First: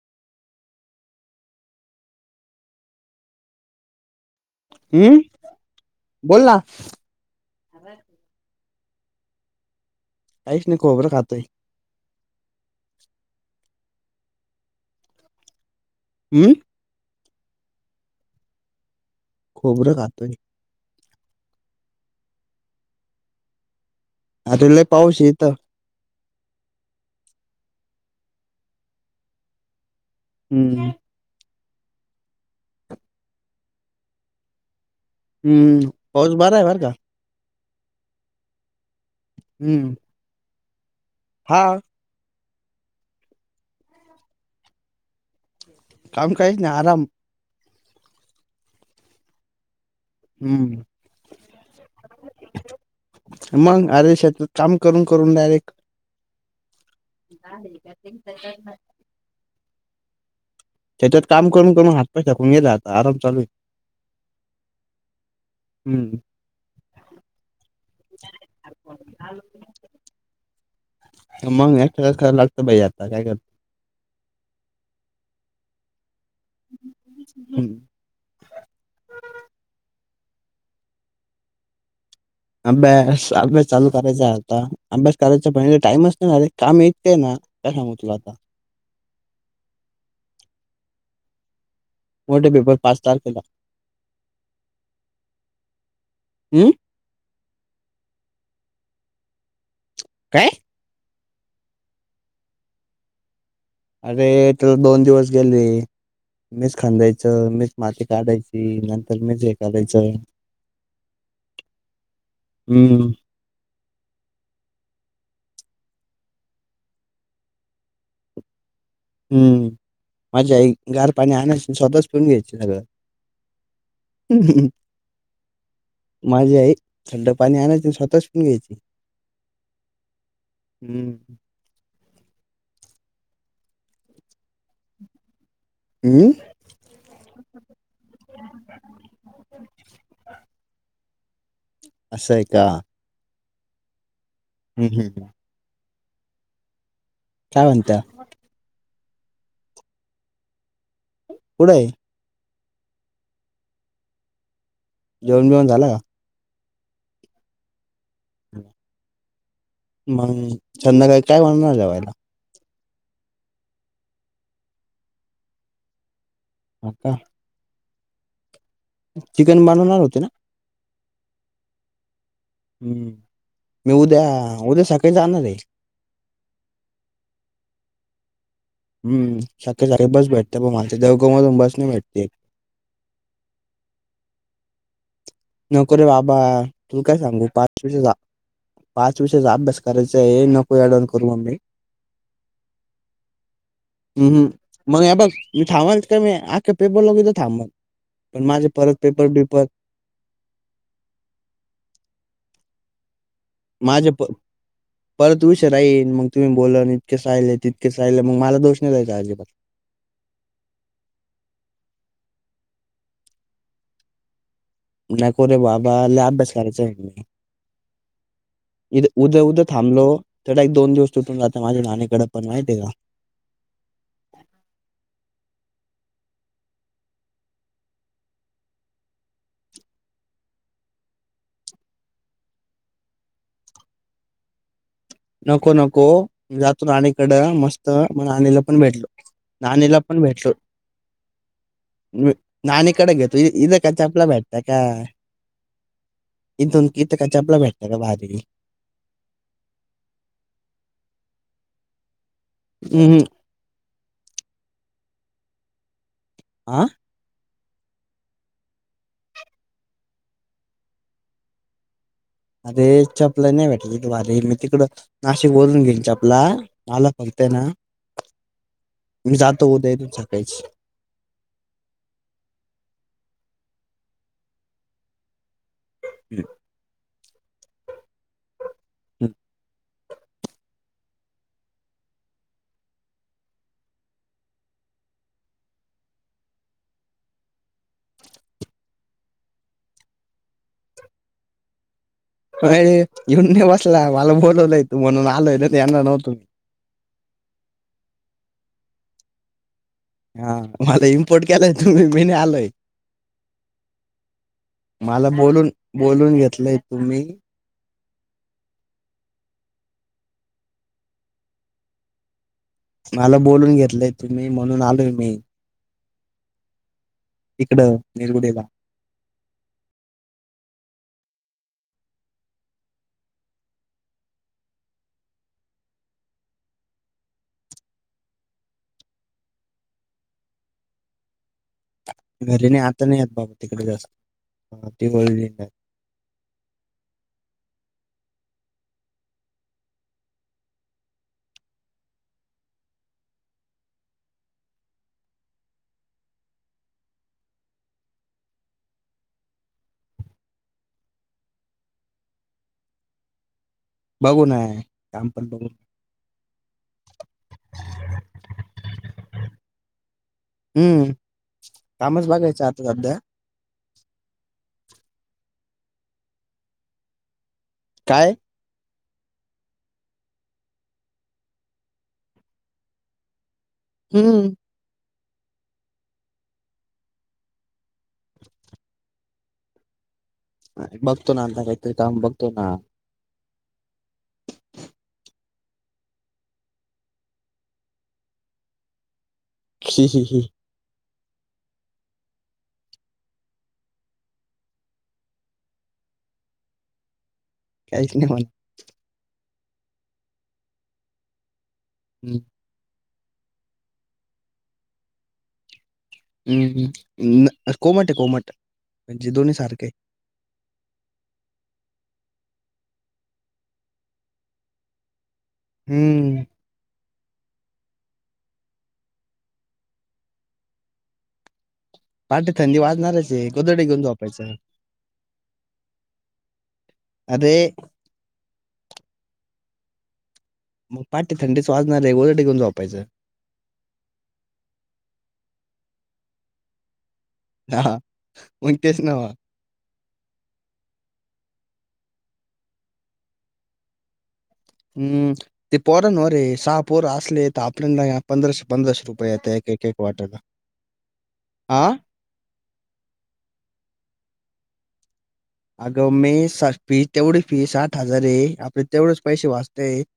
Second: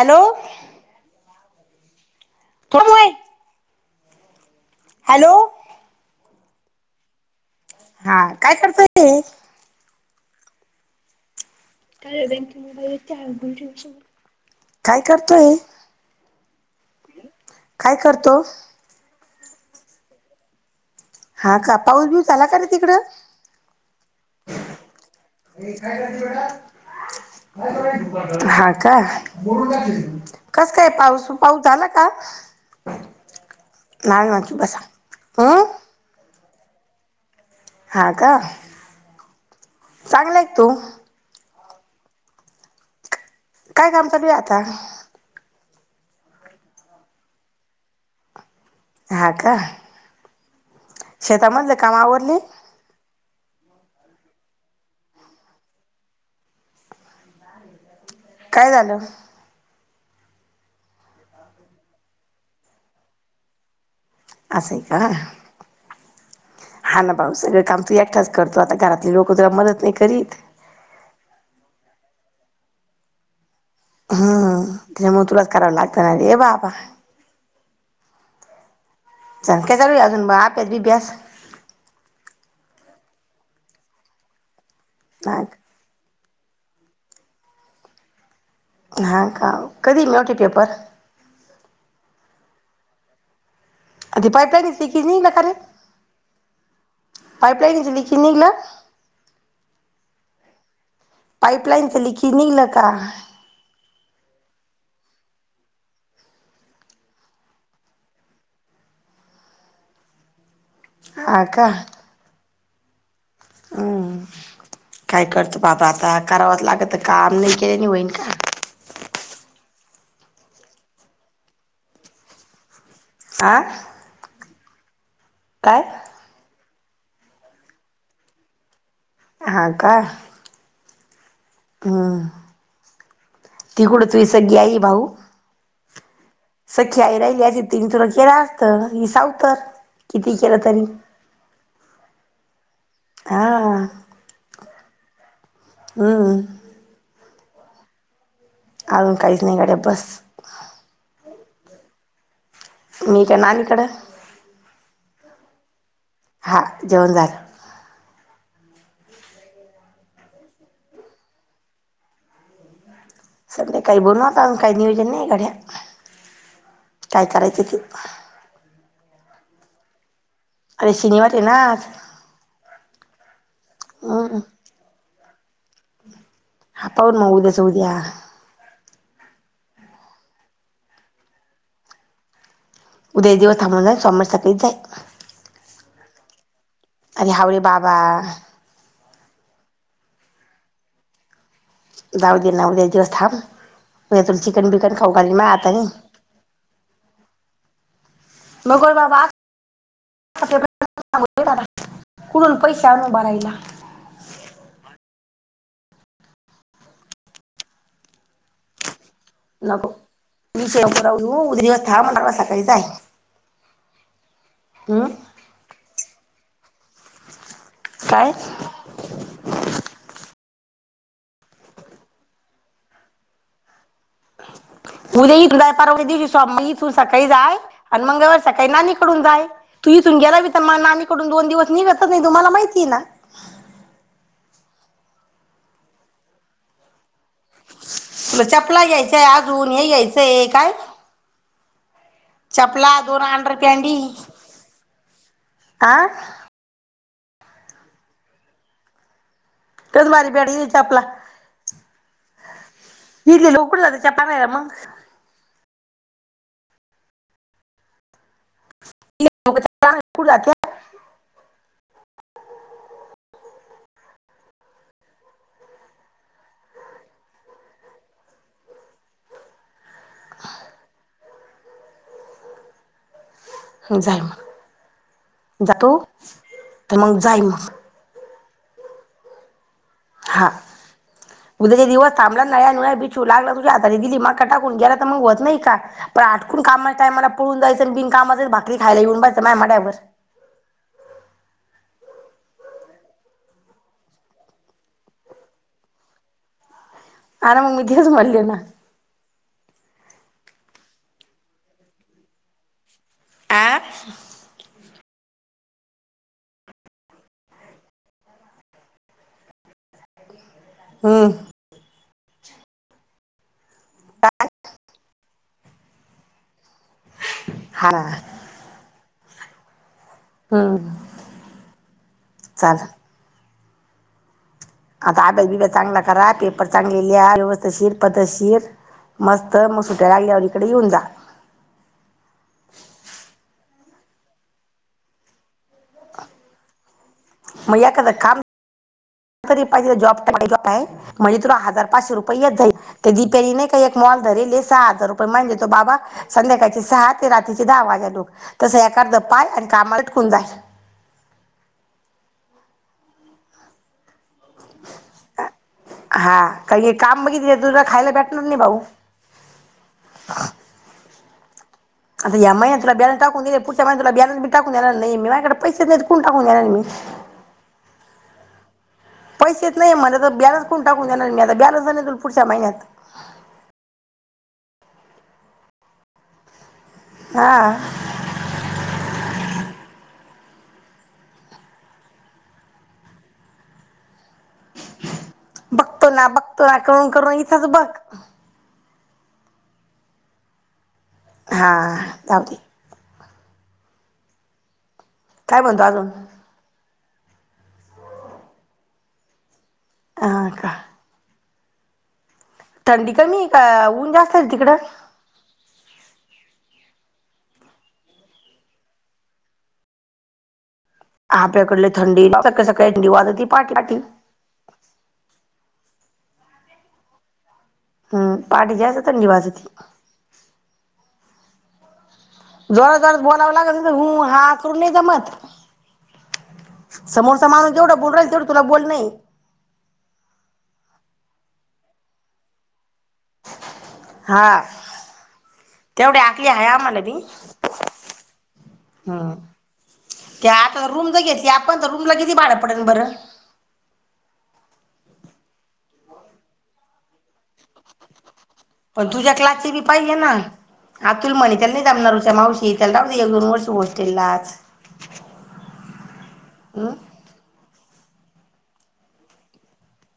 Hello कोन [unintelligible] hello बोलना हां काय करतोय? [inaudible] काईच नाही खोबरं खातंय [unintelligible] काय करतोय अम्म काय करतोस?? खोबरं खातोय हां का पाऊस बीऊस आला कारे तिकडं? आता लई पाऊशे इत हां का कसं काय हम्म पाऊसु पाऊस झाला का नाय [unintelligible] चुप बसा हं हम्म होन बराय बरं का हां का हम्म्म. तो हां काय काम चालूया आता? काम काहीच नाई आराम. हा का? हम्म शेतामधलं काम आवरली? मग अरे शेत काम करून करून डायरेक्ट [unintelligible] काय झालं [unintelligible] त्याच्यात काम करून करून हात पाय थकून गेले आता आराम चालू आहे. असं आहे का? हम्म हा ना, भाऊ सगळ काम तू एकठाच करतो. आता घरातले लोक तुला मदत नाही करीत? [unintelligible] कराय लागतं बाई आता काय करनार? हम् त्यामुळ तुलाच कराव लागत ना रे? ए बाबा हम्म. काय चालूय अजून अभ्यास बीभ्यास? अभ्यास, अभ्यास चालू करेचाय आता. अभ्यास हा करायचा पण हित टाईमच [unintelligible] आग काम इतकं ये ना काय सांगु तुला आता? हा काव कधी मेवटी पेपर? मोठे पेपर पाच तारकेेला. हम्म [unintelligible] निगल काय? पाईपलाईन च लिकेज निगल का? अरे, त्याला दोन दिवस गेले. मीच खांंदायचं, मीच माती, काढायची नंतर मीच हे करायचं हा का? हम्म. हम्म काय करतो, बाबा आता करावाच लागत काम नाही केल्या नि होईन का? हम्म. माझी आई गार पाणी आणायची आणि स्वतःच पीऊन घ्यायची सगळ. आं? [unintelligible] माझी आई थंड पाणी आणायचं, स्वतःच पिऊन घ्यायची. हा का? हम्म हम्म्म. [unintelligible] हम्म? सख्या आई रहील्या तीत तिने तुला केलं असत. हे सावतर किती केलं तरी. सय का? हा हम्म हम् हम् हम् कावत अजून काहीच नाही घरात बस पुढय मीकेणारल इकडे जेवण जेवण झालं का? हां जेवण झाल मग संध्याकाळी काय बनवणार जेवायला? संध्याकाळी बोलू आपण काही नियोजन नाही गड्या हा का काय करायच ते. आहहह चिकन बनवणार होते ना? अरे शनिवार आहे ना आज हम्म मी उद्या हम्म उद्या सकाळी जाणार आहे. [inaudible] हा पाहून उद्याच उद्या हम्म सारखे सारखे बस भेटते पण माझच्या देवघमधून बस नाही भेटते. उदया दिवस थांबवून जा सोमवार सकाळी जाय नकोरे बाबा तुला काय अरे सांगू हावरे बाबा पाचवीचे पाच विषयाचा अभ्यास करायचा हे नको एडावून करू मम्मी जाऊ दे ना उद्या दिवस थांब उद्या तूला हम्म चिकन बिकन मग खाऊ हे बघ घालीन माये मी हाताने थांबाल का मी आख्या पेपर लागू तर थांबाल पण माझे परत पेपर बिपर कुठुन पैसे आणू भरायला माझ्या प परत विषय राईल मग तुम्ही बोला इतकेच राहिल तितकेच राहिले मग मला दोष नाही द्यायचा अजिबात [unintelligible] काय ताय न कोरे बाबा लाग अभ्यास [unintelligible] काय इद उद उदं थांबलो. तेवढ एक दोन दिवस तुटून जात माझ्या नानीकडे पण माहिती आहे का? उद्या इथून परवा दिवशी सोमवारी इथून सकाळी जाय आणि मंगळवारी सकाळी नानीकडून जाय तू इथून गेला की तर मग नानीकडून दोन दिवस निघतच नाही तु मला माहितीय ना. नको नको जातो नानीकडे मस्त मग तुला नाणीला पण चपला भेटलो घ्यायचंय अजून हे नाणीला घ्यायचंय काय? नानी चपला कडे दोन घेतो अंडर इथ काय पॅन्डी चपला भेट का? हा इथुन ईथ काय चपला भेटत का भारी [unintelligible] [unintelligible] लवकर जातात. हम्म. [unintelligible] मंग आं [unintelligible] अबे चपला नाय भेटल्या त भारी ये मी तिकड नाशिक वरून घेईन चपला मला फक्त हेना मी जातो उद्या इतून सकाळीच जाय म जातो हम्म. त मंग जाई मंग [unintelligible] हा उद्याचे दिवस थांबला नाय आणि माया बिछू लागला तुझ्या हातारी दिली मका टाकून गेला तर मंग होत नाई का पण आटकून कामाच्या टायमाला पळून जायचं आणि बिनकामाचच भाकरी खायला येऊन बसायचं माय मड्यावर अ रे येऊन नाही बसला मला बोलवलाय तू म्हणून आलोय नाय तर येणार नव्हतो मी आरा मंग मी तेच म्हणली ना हा मला इम्पोर्ट केलाय तुम्ही मी नाय आलोय. आ मला बोलून बोलून घेतलंय तुम्ही हुं मला बोलून घेतलंय तुम्ही म्हणून आलोय मी हा इकडं निरगुडेला हुं चाला आता अभ्यास बिभ्यास चांगला करा पेपर चांगले लिहा व्यवस्थेशीर पद्धतशीर मस्त मग सुट्या लागल्यावर इकड येऊन जा. घरी नाय आता नाय आ बाबा तिकड जास्त ती वळली नाय. मं एखाद कामं एखादी पाहिजे जॉब जॉब आहे म्हणजे तुला हजार पाचशे रुपये येत जाईन. त्या दिप्याने नाय का एक मॉल धरले सहा हजार रुपये महिन्याला देतो बाबा संध्याकाळचे सहा ते रात्रीचे दहा वाजालो तसा एखांद पाय आणि कामा चिटकून जाय. बघू ना काम पण बघू हा काय हे काम बघितल तुला खायला भेटणार नाही भाऊ हम्म कामच आता या बघायचं महिन्यात तुला सध्या बॅलन्स टाकून दिलय पुढच्या महिन्यात तुला बॅलन्स बी टाकून देणार नाइये मी माया कड पैसे मिळालत कोण टाकून देणार मी काय? पैसेच नाइये तर मझ्या तर बॅलन्स कोण टाकून देणार मी आता बॅलन्स नाही तुला पुढच्या महिन्यात हुं हा [inaudible] अरे बघतो ना आता काहीतरी काम बघतो ना बघतो ना बघतो ना करून करून इथंच बघ ही ही ही हा लाव की काय म्हणतो अजून काहीच नाय म्हन अ का हं थंडी कमी का ऊन जास्त आहेना तिकडं हुं हुं कोमट ये कोमट म्हणजे दोन्ही सारखये. आपल्याकडले थंडी सळी सकाळी थंडी वाजती पाटी पाटी हुं हुं पाठी जास्त असत थंडी वाजती. पाटे थंडी जोराात जात वाजणारच आहे बोलावं गोदडे लागल घेऊन हुं हा झोपायचं करून नाही जमत. समोरचा अरे माणूस जेवढं बोलु राहील तेवढं तुला बोलनये. पहाटे थंडीच वाजणारे गोधडी घेऊन झोपायचं. हा तेवढी आकली हाये आम्हाला बी हा मग तेच ना वा. हम त्या आता रूम ज घेतल्या रूमला किती भाडं पडेल बरं. हम्म ते पोरांवर ये सहा पोर असलेत पण तुझ्या एक क्लासचे बी एक एक पाहिजेल ना वाटायला अतुल म्हणे त्याला नाही हा जमणार [unintelligible] मावशी त्याला राहू दे एक दोन वर्ष होस्टेल लाच. अगं मेस [unintelligible] तेवढी फी सठ हजार ये आपले तेवढेच पैसे वाचता येत.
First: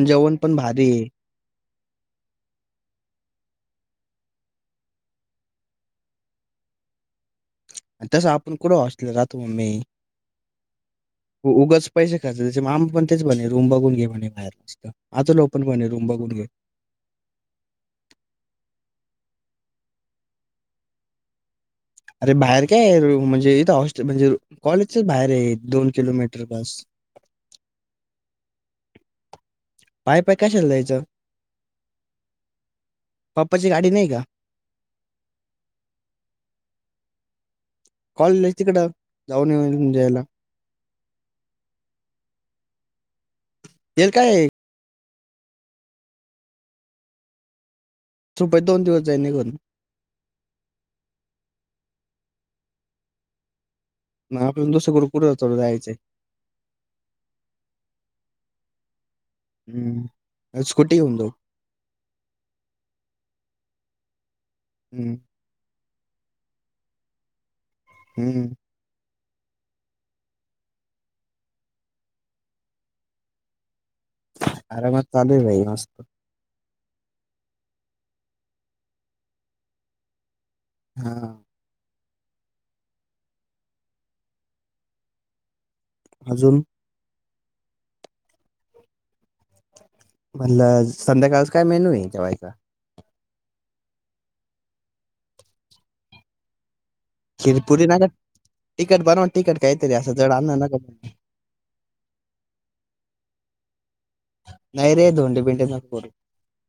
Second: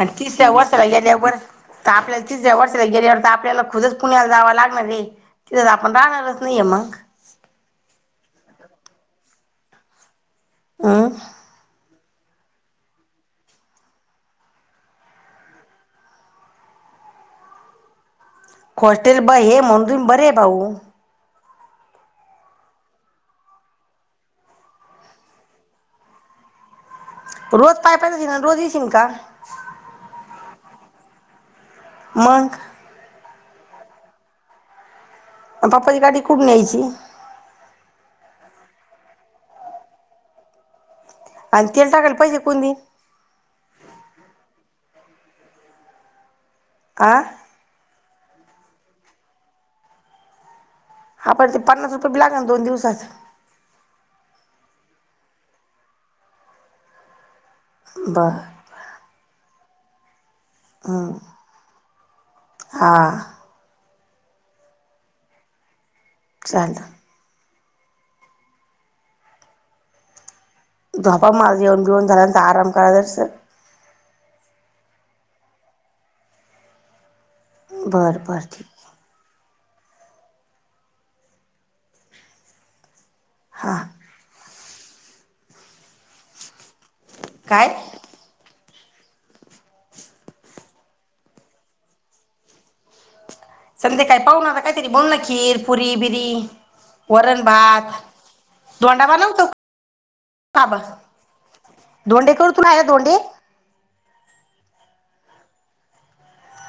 आणि तिसऱ्या वर्षाला गेल्यार आपल्याला तिसऱ्या वर्षाला गेल्यावर तर आपल्याला खुदच पुण्याला जावं लाग णार रे तिथं आपण राहणारच नाहीेये मग. तु मम्मी. हम्म उगाच पैसे खर्च त्याचे मामा पण तेच म्हणे रूम बघून घे म्हणे बाहेर नसत आत लो पण म्हणे रूम बघून घे. हॉस्टेल ब हे म्हणून तुम्ही बरे आहे भाऊ. अरे बाहेर काय म्हणजे इथ हॉस्टेल म्हणजे कॉलेजच बाहेर ये दोन किलोमीटर बस. रोज पाय पाय जाशील रोज ईशीन का. पाय पाय कशाला जायचं मग. पप्पाची गाडी नाही का पाप्पाची गाडी कुठ न्यायची. कॉलेजला तिकडं जाऊन येऊ येऊन घेऊन जायला. आणि तेल टाकायल पैसे कोण देईन. तेल काय आं. सुप्यात दोन दिवस जाईन निघून पर ते पन्नास रुपये [unintelligible] दोन दिवसाचा म आपण दुसकड कुड चल जायचंय. बर. हम्म. स्कूटी घेऊन हम्म जाऊ हा. हम्म. चाल. हम्म. झोपा म जेऊन घेऊन झाल्यानंतर आराम करालास. आराम चालू ये बाई मस्त. बरं बरं ठीक आहे. हा. हा. अजून. काय? म्हटलं संध्याकाळच काय मेनू ये जेवायला. संध्या काय पाहुना काहीतरी बोल ना खीर पुरी बिरी वरण खिरपुरी भात नका तिखट दोंडा बनवा बनवतो तिखट काहीतरी असं जड आणणं नका बाबा बनवू. दोंडे करु तुनाया दोंडे. नाही रे, धोंडे बिंड नको.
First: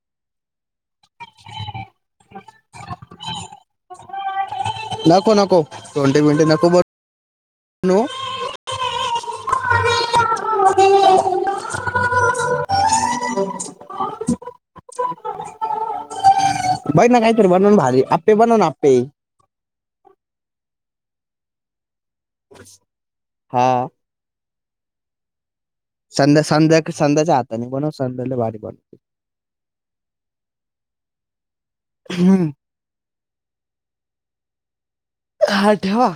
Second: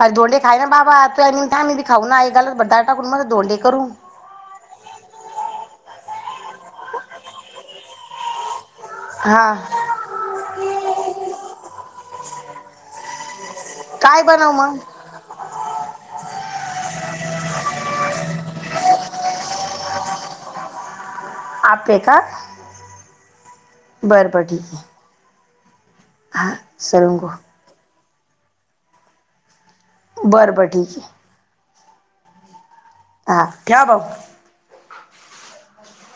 अरे धोंडे खाय ना बाबा, तू बी खाऊ ना गालत भदार टाकून मग धोंडे करून. नको नको धोंडे भिंडे, नको बन नो. हां. हम काय बनव मग? बहिणा काहीतरी बनवलं भारी, आप्पे बनवण आप्पे.. ! आप्पे हा हा बरबर. व [inaudible] संध्या संध्या संध्या, च्या हातात नाही संध्या लय भारी करते. बरं बर ठीक ये. हम् हा ठेव भाऊ. हा ठेवा.